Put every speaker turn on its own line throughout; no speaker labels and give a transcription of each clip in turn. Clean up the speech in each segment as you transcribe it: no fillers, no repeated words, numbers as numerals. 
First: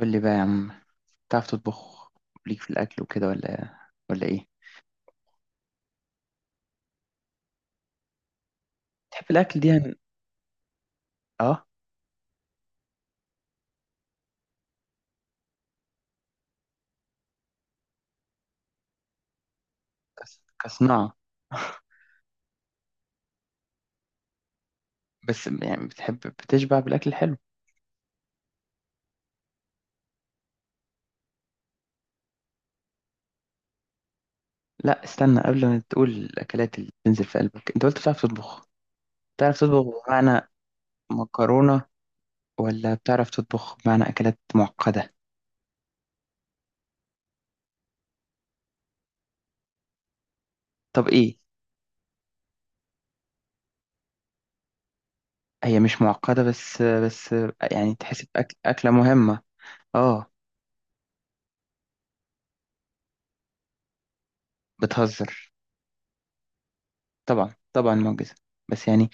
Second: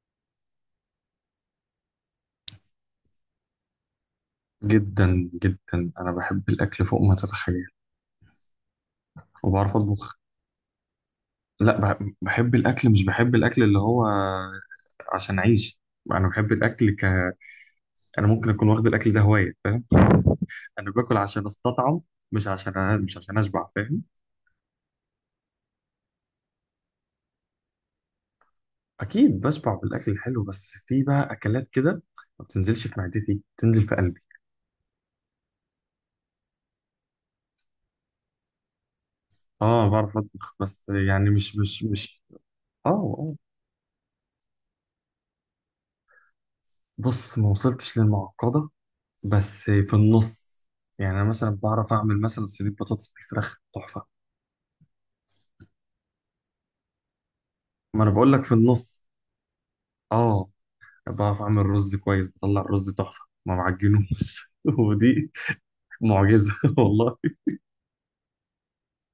قول لي بقى يا عم، تعرف تطبخ ليك في الأكل وكده ولا إيه؟
جدا جدا، انا بحب الاكل فوق ما تتخيل.
تحب الأكل دي
وبعرف
يعني.
اطبخ.
آه.
لا، بحب الاكل، مش بحب الاكل اللي هو عشان اعيش. انا بحب الاكل ك. انا ممكن اكون واخد الاكل ده هوايه، فاهم. انا
كصناعة.
باكل عشان استطعم، مش عشان اشبع، فاهم.
بس يعني، بتحب بتشبع بالأكل الحلو.
اكيد بشبع بالاكل الحلو، بس في بقى اكلات كده ما بتنزلش في معدتي، تنزل في قلبي.
لا، استنى قبل ما تقول الأكلات اللي بتنزل في قلبك، أنت قلت بتعرف تطبخ. بتعرف
اه،
تطبخ
بعرف
بمعنى
اطبخ، بس يعني مش
مكرونة،
مش مش اه،
ولا بتعرف
اه.
تطبخ بمعنى أكلات معقدة؟
بص، ما وصلتش للمعقده، بس في النص.
طب
يعني انا
إيه؟
مثلا بعرف اعمل مثلا صينيه بطاطس بالفراخ تحفه.
هي مش معقدة، بس يعني
ما انا
تحسب
بقول لك في
أكل أكلة
النص.
مهمة. آه.
اه، بعرف اعمل رز كويس، بطلع الرز تحفه ما بعجنوش. ودي
بتهزر.
معجزه والله.
طبعا طبعا معجزة. بس يعني،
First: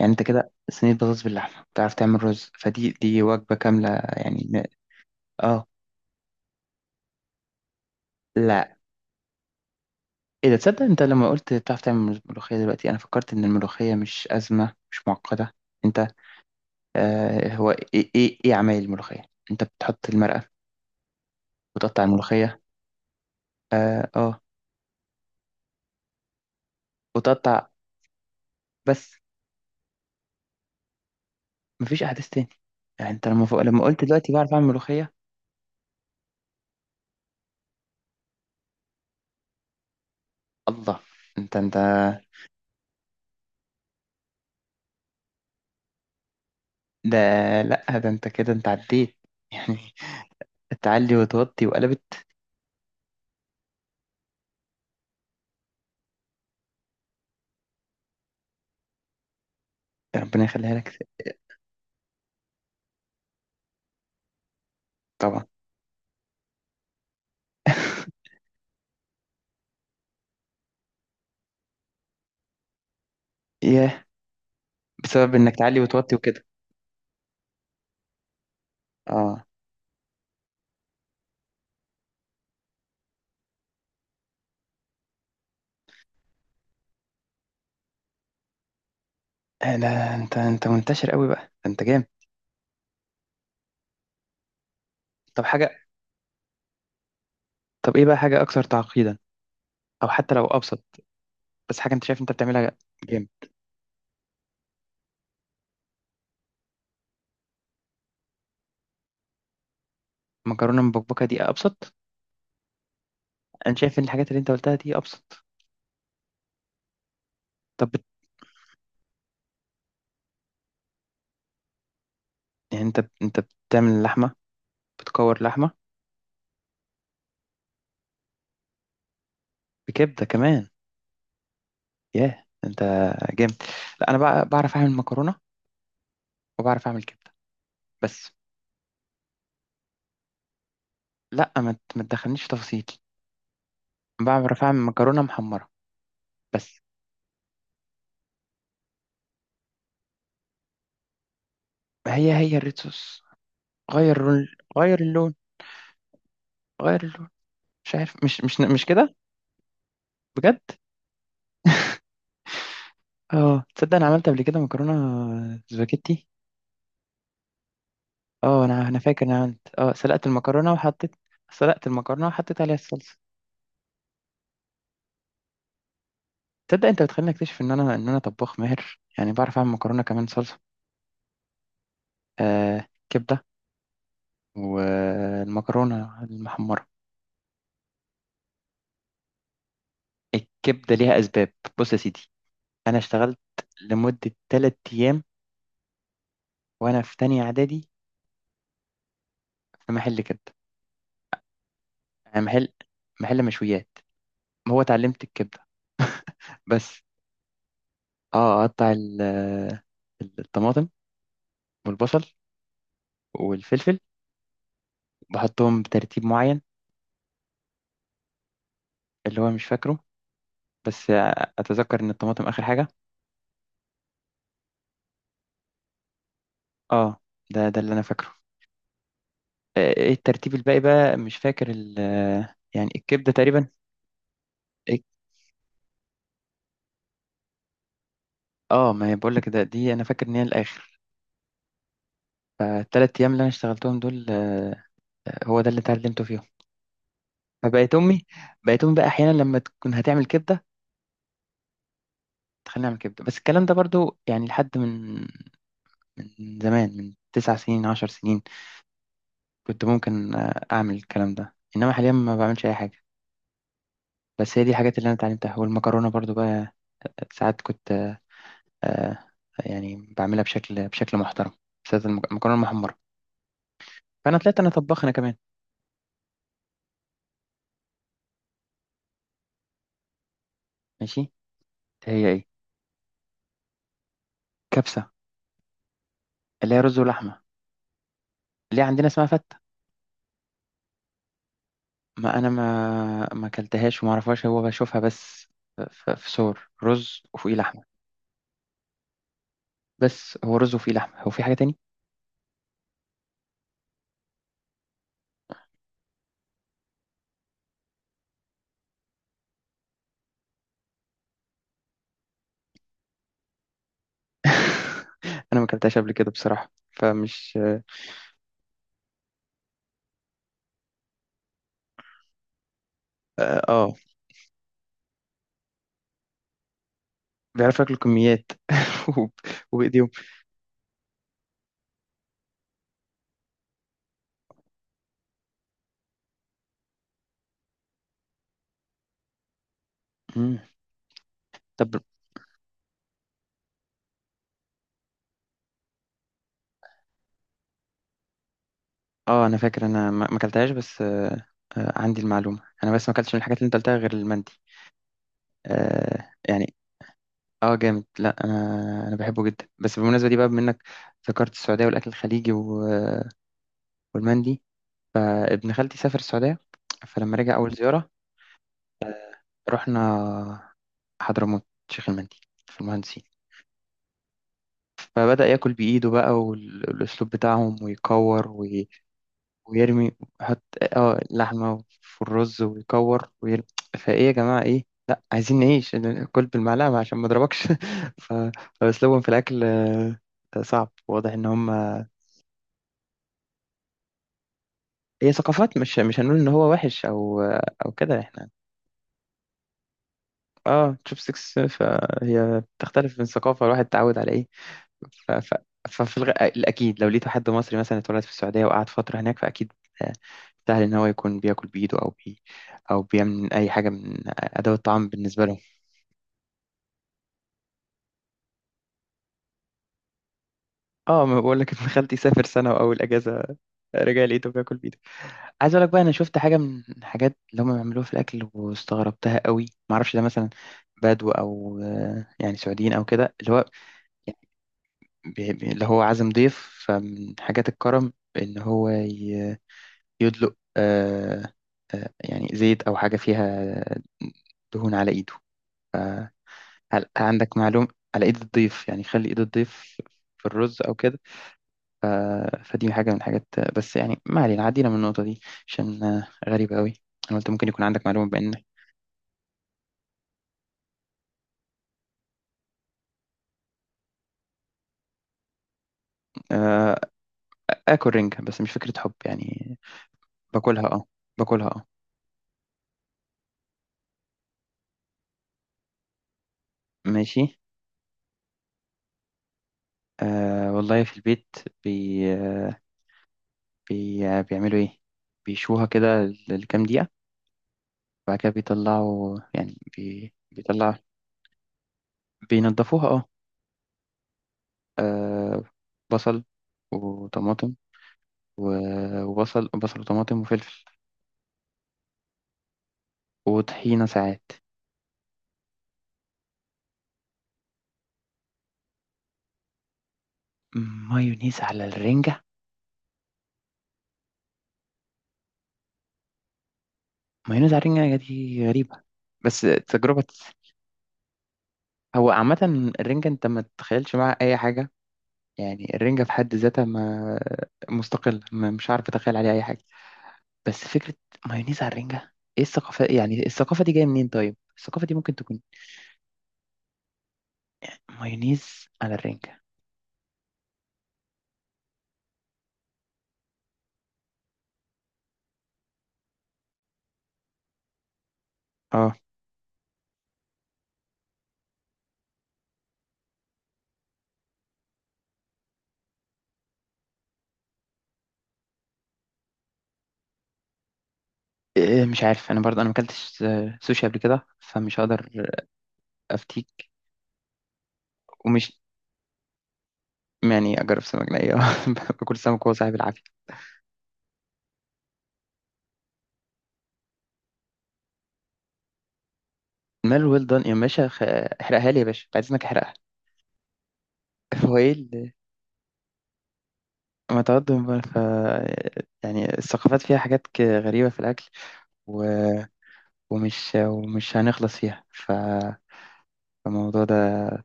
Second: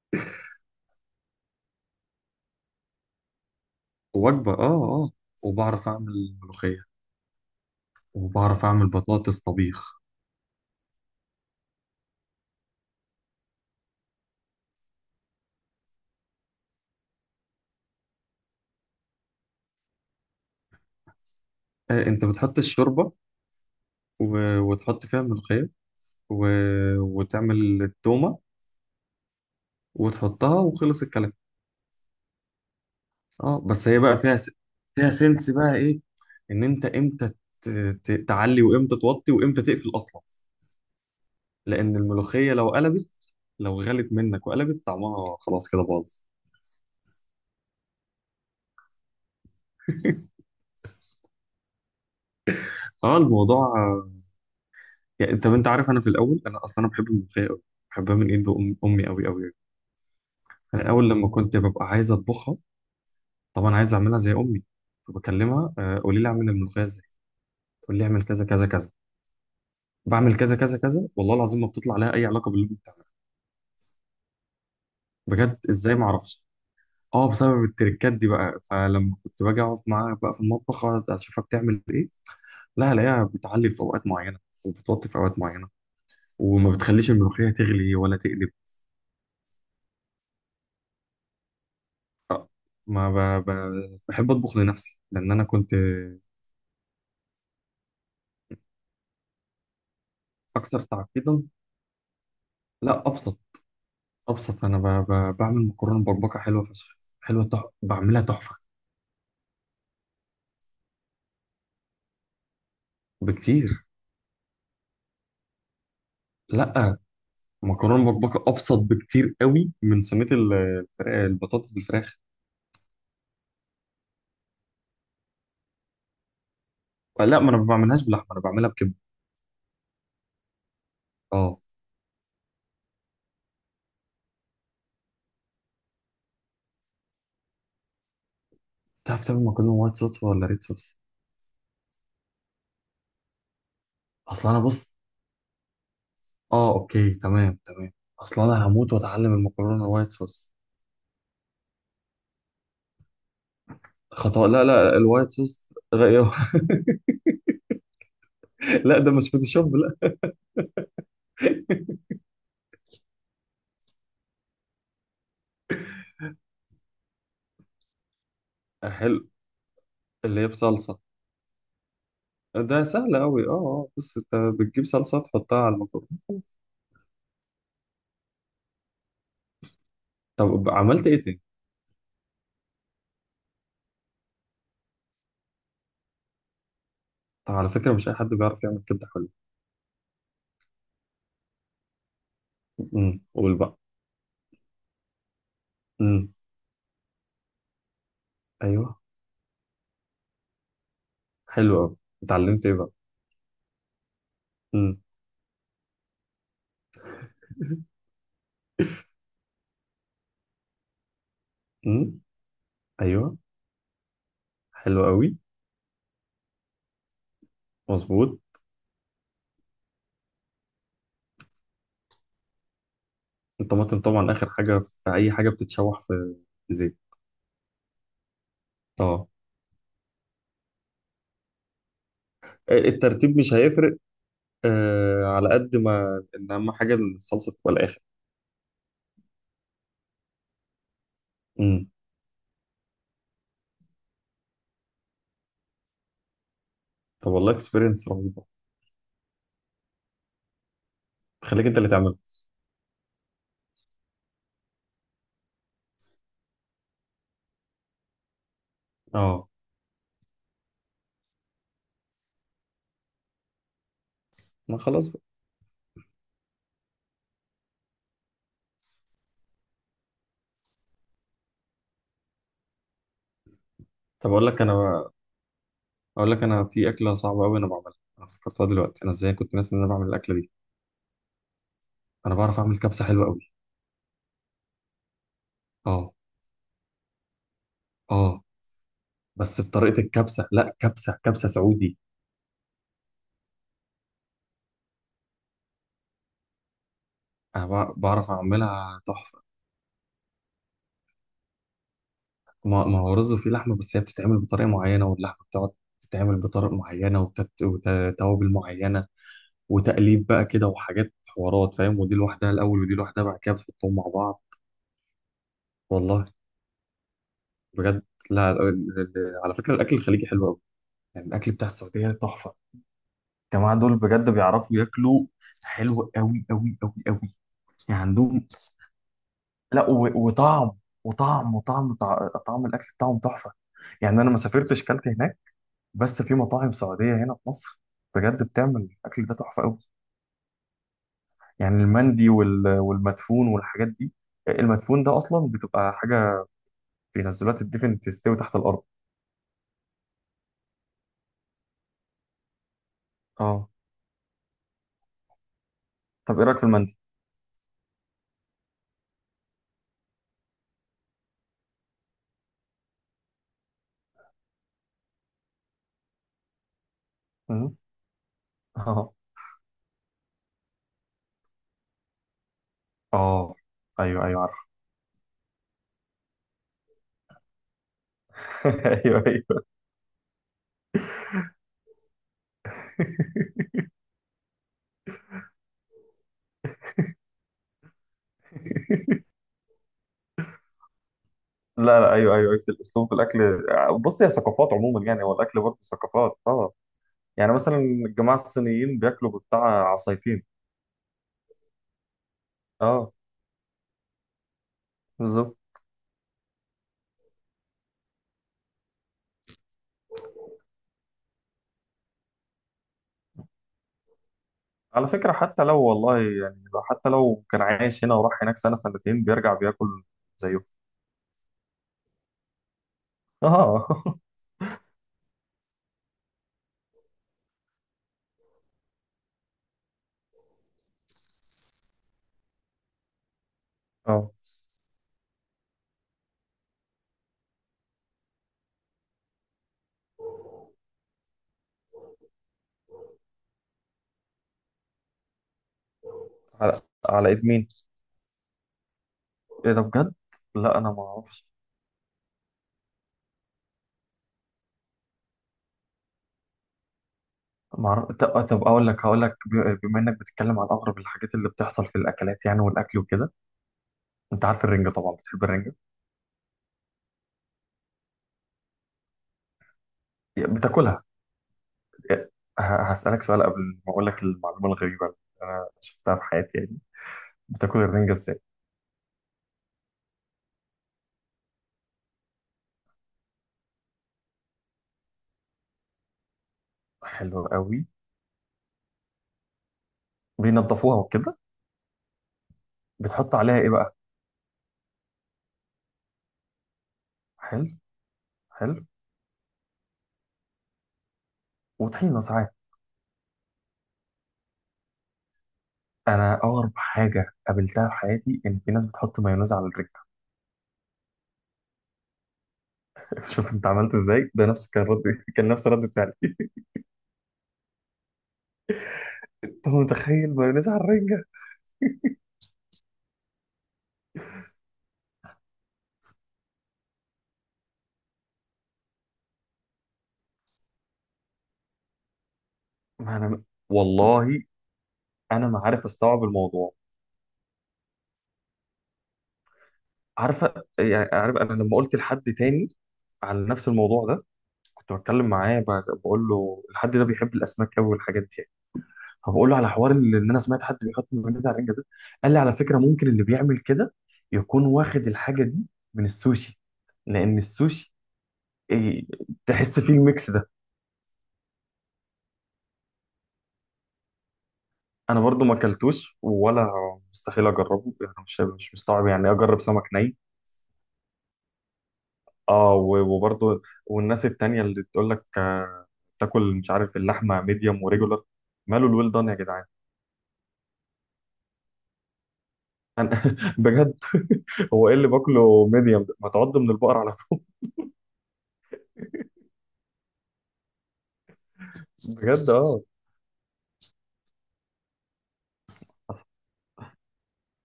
انت كده صينية بطاطس باللحمة، بتعرف تعمل رز، فدي وجبة كاملة. يعني
وجبه،
م-
اه. اه،
اه.
وبعرف اعمل ملوخيه. وبعرف
لا،
اعمل بطاطس طبيخ.
ايه ده؟ تصدق انت لما قلت بتعرف تعمل ملوخية، دلوقتي انا فكرت ان الملوخية مش أزمة، مش معقدة. انت... آه هو ايه ايه عمايل الملوخية؟ انت بتحط المرقة، وتقطع
آه، انت بتحط
الملوخية.
الشوربه،
اه اه.
وتحط فيها الملوخيه. و...
وتقطع،
وتعمل التومه،
بس.
وتحطها، وخلص الكلام.
مفيش احداث تاني؟ يعني انت لما
اه،
فوق،
بس هي
قلت
بقى
دلوقتي بعرف اعمل
فيها
ملوخية.
سنس بقى ايه. ان انت امتى ت... تعلي، وامتى توطي، وامتى تقفل اصلا.
الله! انت.
لان الملوخيه لو قلبت، لو غلت منك وقلبت طعمها خلاص كده باظ.
ده... لا، ده انت كده عديت يعني. تعلي وتوطي وقلبت.
اه، الموضوع. يعني انت عارف، انا في الاول انا اصلا انا بحب الملوخيه قوي. بحبها من ايد امي قوي قوي.
ربنا يخليها
انا
لك.
اول لما كنت ببقى عايز اطبخها، طبعا عايز اعملها زي امي،
طبعا.
فبكلمها. قولي لي اعمل الملوخيه ازاي. تقول لي اعمل كذا كذا كذا، بعمل كذا كذا كذا، والله العظيم ما بتطلع لها اي علاقه باللي أنت بتعمله.
ياه، بسبب انك
بجد،
تعلي
ازاي ما
وتوطي
اعرفش.
وكده.
اه، بسبب التركات دي بقى. فلما كنت
اه.
باجي اقعد معاها بقى في المطبخ، أقعد اشوفها بتعمل ايه. لا، الاقيها بتعلي في اوقات معينه، وبتوطي في اوقات معينه، وما بتخليش الملوخيه تغلي ولا تقلب.
لا انت منتشر قوي بقى، ده انت جامد.
آه، ما ب... ب... بحب اطبخ لنفسي، لان انا
طب
كنت.
حاجه طب ايه بقى حاجه اكثر تعقيدا، او حتى لو
اكثر
ابسط.
تعقيدا؟
بس حاجه انت شايف انت بتعملها.
لا،
جامد.
ابسط. ابسط. انا بعمل مكرونه بربكه حلوه فشخ، حلوه، بعملها تحفه.
مكرونه مبكبكه دي ابسط؟ انا
بكتير.
شايف ان الحاجات اللي انت قلتها دي ابسط.
لا،
طب بت...
مكرونه بربكه ابسط بكتير قوي من صينيه البطاطس بالفراخ.
يعني انت بتعمل لحمه، بتكور لحمه؟
لا، ما انا ما بعملهاش بلحمه، انا بعملها بكبده.
بكبده كمان؟
اه.
ياه انت جامد! لا انا بقى بعرف اعمل مكرونه، وبعرف اعمل كبده بس.
تعرف تعمل مكرونه وايت صوص ولا ريد صوص؟
لا، ما تدخلنيش في تفاصيل،
اصل انا،
بعرف اعمل
بص.
مكرونه محمره
اه،
بس.
اوكي، تمام تمام. اصل انا هموت واتعلم المكرونه الوايت صوص.
هي الريد صوص، غير
خطأ.
اللون.
لا لا،
غير
الوايت
اللون.
صوص. غير.
غير اللون. مش عارف، مش
لا، ده
كده.
مش فوتوشوب، لا.
بجد. اه، تصدق انا عملت قبل كده مكرونه سباجيتي. اه، انا
آه،
انا فاكر
حلو.
انا عملت اه سلقت
اللي هي
المكرونه
بصلصه.
وحطيت. سلقت المكرونه وحطيت عليها
ده
الصلصه.
سهل قوي. اه، اه. بس انت بتجيب صلصه تحطها على المكرونه.
تصدق، انت بتخليني اكتشف ان انا طباخ ماهر، يعني بعرف اعمل مكرونه كمان صلصه.
طب عملت ايه تاني؟
آه، كبده والمكرونه المحمره.
طب على فكره، مش اي حد بيعرف يعمل كبده حلوه.
الكبده ليها اسباب. بص يا سيدي، انا اشتغلت
قول بقى.
لمده 3 ايام
امم.
وانا في تانية اعدادي،
ايوه،
في محل كبده.
حلو قوي.
يعني
اتعلمت
محل،
ايه بقى؟
مشويات. هو
امم.
اتعلمت الكبدة بس. اه اقطع الطماطم
امم.
والبصل
ايوه.
والفلفل،
حلو قوي.
بحطهم بترتيب معين،
مظبوط.
اللي هو مش فاكره، بس اتذكر ان الطماطم اخر حاجة.
الطماطم طبعا اخر حاجه في اي حاجه بتتشوح في في زيت.
اه، ده اللي انا فاكره.
اه.
آه، ايه الترتيب الباقي بقى، مش فاكر ال... يعني الكبدة
الترتيب مش
تقريبا.
هيفرق.
إيه-
آه، على قد ما ان اهم حاجه الصلصه تبقى الاخر.
اه، ما هي بقول لك، ده دي انا فاكر ان هي الاخر.
امم.
فالتلات ايام اللي انا اشتغلتهم دول، هو ده اللي اتعلمته فيهم.
طب والله
فبقيت
اكسبيرينس
امي
رهيبه.
بقيت امي بقى احيانا لما تكون هتعمل كبدة،
تخليك انت اللي تعملها.
خلينا نعمل كبده. بس الكلام ده برضو يعني لحد من زمان، من تسع سنين، عشر سنين.
اه.
كنت ممكن اعمل الكلام ده، انما حاليا ما بعملش اي حاجه. بس هي دي
ما
الحاجات اللي
خلاص
انا
بقى.
اتعلمتها، والمكرونه برضو بقى. ساعات كنت آه، يعني بعملها بشكل محترم، بالذات المكرونه المحمره.
طب
فانا
اقول
طلعت
لك
انا
انا
طباخ انا
بقى،
كمان.
اقول لك، انا في اكله صعبه قوي انا بعملها، انا افتكرتها دلوقتي، انا ازاي كنت ناسي ان انا بعمل الاكله دي.
ماشي، هي
انا
ايه؟
بعرف اعمل كبسه حلوه قوي.
كبسه،
اه.
اللي هي رز ولحمه.
اه،
اللي هي عندنا اسمها فته.
بس بطريقه الكبسه. لا، كبسه كبسه سعودي.
ما انا ما اكلتهاش وما اعرفهاش، هو بشوفها بس. في صور رز وفوقيه
انا
لحمه،
بعرف اعملها تحفه.
بس هو رز وفيه لحمة؟ هو في حاجة تاني؟
ما هو رز فيه لحمة، بس هي بتتعمل بطريقة معينة، واللحمة بتقعد تتعمل بطرق معينة، وتوابل معينة، وتقليب بقى كده وحاجات حوارات، فاهم. ودي لوحدها الأول، ودي لوحدها بعد كده بتحطهم مع بعض.
أنا ما أكلتهاش قبل
والله.
كده بصراحة، فمش...
بجد. لا، على فكرة، الأكل الخليجي حلو أوي. يعني الأكل بتاع السعودية تحفة.
آه
الجماعة
آه،
دول بجد بيعرفوا ياكلوا. حلو أوي أوي أوي أوي.
بيعرفوا ياكلوا
يعني عندهم.
كميات. وب-
لا،
وبإيديهم.
وطعم. طعم الأكل بتاعهم تحفة. يعني أنا ما سافرتش كلت هناك، بس في مطاعم سعودية هنا في مصر بجد بتعمل الأكل ده تحفة أوي.
مم.
يعني
طب...
المندي والمدفون والحاجات دي. المدفون ده أصلا بتبقى حاجة بينزلوها تدفن، تستوي تحت الأرض.
آه أنا فاكر، أنا ما أكلتهاش بس. آه، آه عندي المعلومة أنا، بس ما أكلتش من الحاجات اللي
اه.
أنت قلتها غير المندي. آه
طب إيه رأيك في
يعني...
المندي؟
آه جامد، لا أنا، بحبه جدا. بس بالمناسبة دي بقى منك، ذكرت السعودية والأكل الخليجي والمندي. آه، ابن خالتي سافر السعودية، فلما رجع أول
مم.
زيارة
اه،
رحنا حضرموت شيخ المندي في المهندسين.
اه، أيوه، أيوه، عارف.
فبدأ ياكل بإيده بقى، والأسلوب بتاعهم، ويكور
أيوه، أيوه.
ويرمي. يحط اه اللحمة في الرز ويكور ويرمي. فإيه يا جماعة، إيه لا عايزين نعيش؟ كل بالمعلقة عشان ما اضربكش. ف- فأسلوبهم في الأكل صعب، واضح إن هم...
لا لا، أيوه أيوه أيوه، في الأسلوب في الأكل. بص، هي ثقافات عموما، يعني
هي
هو الأكل
ثقافات،
برضه
مش هنقول
ثقافات،
إن هو
اه.
وحش أو
يعني مثلا
أو كده.
الجماعة
إحنا
الصينيين بياكلوا بتاع عصايتين.
اه تشوب سكس، فهي
اه،
بتختلف من ثقافة الواحد اتعود على إيه. ف... ف...
بالظبط.
ففي الأكيد لو لقيتوا حد مصري مثلا اتولد في السعودية وقعد فترة هناك، فأكيد آه، سهل إن هو يكون بياكل بإيده أو أو بيعمل أي حاجة من أدوات
على
الطعام
فكرة،
بالنسبة لهم.
حتى لو، والله يعني، لو حتى لو كان عايش هنا وراح هناك سنة سنتين، بيرجع بياكل زيهم.
اه ما بقول لك، ابن خالتي سافر سنة وأول أجازة
اه.
رجع لقيته بياكل بإيده. عايز أقول لك بقى، أنا شفت حاجة من الحاجات اللي هم بيعملوها في الأكل واستغربتها قوي. معرفش ده مثلا بدو أو يعني سعوديين أو كده، اللي هو
اه،
اللي هو عازم ضيف. فمن حاجات الكرم إن هو يدلق يعني زيت أو حاجة فيها آه، دهون على إيده، فهل
على على ايد
عندك
مين؟
معلومة؟ على إيد الضيف، يعني خلي إيد
ايه ده
الضيف
بجد؟
في
لا،
الرز
انا
أو
ما
كده.
اعرفش.
ف... فدي حاجة من الحاجات. بس يعني ما علينا، عدينا من النقطة دي عشان غريبة أوي. أنا قلت ممكن يكون
ما
عندك
اعرف.
معلومة
طب
بإن...
طب اقول لك. هقول لك، بما انك بتتكلم عن اغرب الحاجات اللي بتحصل في الاكلات، يعني والاكل وكده، انت عارف الرنجة طبعا. بتحب الرنجة؟
آه، آكل رنجة بس مش فكرة حب يعني. باكلها
بتاكلها؟
أه باكلها أه.
إيه، ه- هسألك سؤال قبل ما اقول لك المعلومة الغريبة اللي انا شفتها في حياتي، يعني
ماشي.
بتاكل الرنجة ازاي؟
والله في البيت بي... آه، بي... آه، بيعملوا إيه، بيشوها كده لكام دقيقة،
حلو قوي.
بعد كده بيطلعوا، يعني
بينضفوها
بيطلع.
وكده.
بينضفوها اه.
بتحط عليها ايه بقى؟
آه، بصل
حلو.
وطماطم.
حلو
وبصل وطماطم وفلفل.
وطحينة ساعات.
وطحينة ساعات.
أنا أغرب حاجة قابلتها في حياتي، إن في ناس بتحط مايونيز على الرنجة.
مايونيز على الرنجة؟
شفت أنت عملت إزاي؟ ده نفس كان رد. كان نفس ردة فعلي.
مايونيز على الرنجة دي غريبة، بس
أنت
تجربة.
متخيل مايونيز على الرنجة؟
هو عامة، الرنجة انت ما تتخيلش معاها أي حاجة. يعني الرنجة في حد ذاتها، ما... مستقلة، ما مش عارف أتخيل عليها أي حاجة. بس فكرة مايونيز على الرنجة، ايه الثقافة؟
ما أنا،
يعني الثقافة دي جاية منين
والله
طيب؟ الثقافة دي ممكن
أنا ما
تكون...
عارف أستوعب الموضوع.
مايونيز على الرنجة.
عارفة، يعني عارف، أنا لما قلت لحد تاني على نفس الموضوع ده، كنت بتكلم معاه، بقول له الحد ده بيحب الأسماك أوي والحاجات دي.
اه
فبقول له على حوار اللي ان انا سمعت حد بيحط مايونيز على الرنجه ده. قال لي على فكره، ممكن اللي بيعمل كده يكون واخد الحاجه دي من السوشي، لان السوشي، إيه، تحس فيه الميكس ده.
إيه، مش عارف انا برضه، ما اكلتش سوشي قبل كده فمش
انا
هقدر
برضو ما اكلتوش، ولا
افتيك.
مستحيل اجربه، يعني مش
ومش
مستوعب يعني إيه اجرب سمك ني.
يعني اجرب سمك ني باكل سمك وهو
اه،
صاحب العافيه.
وبرضو، والناس التانية اللي تقول لك، تاكل، مش عارف، اللحمه ميديوم وريجولار. ماله الويل دان يا جدعان.
مال ويل دون يا باشا، احرقها لي يا باشا، عايز انك احرقها.
انا بجد.
هو
هو
ايه
ايه اللي
اللي-
باكله ميديوم ده؟ ما تعض من البقر على طول.
ما تقدم بقى. يعني الثقافات فيها حاجات غريبه في الاكل. و...
بجد، اه.
ومش هنخلص فيها.
حصل.
فالموضوع ده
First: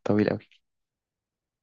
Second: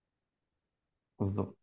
طويل قوي.
بالظبط.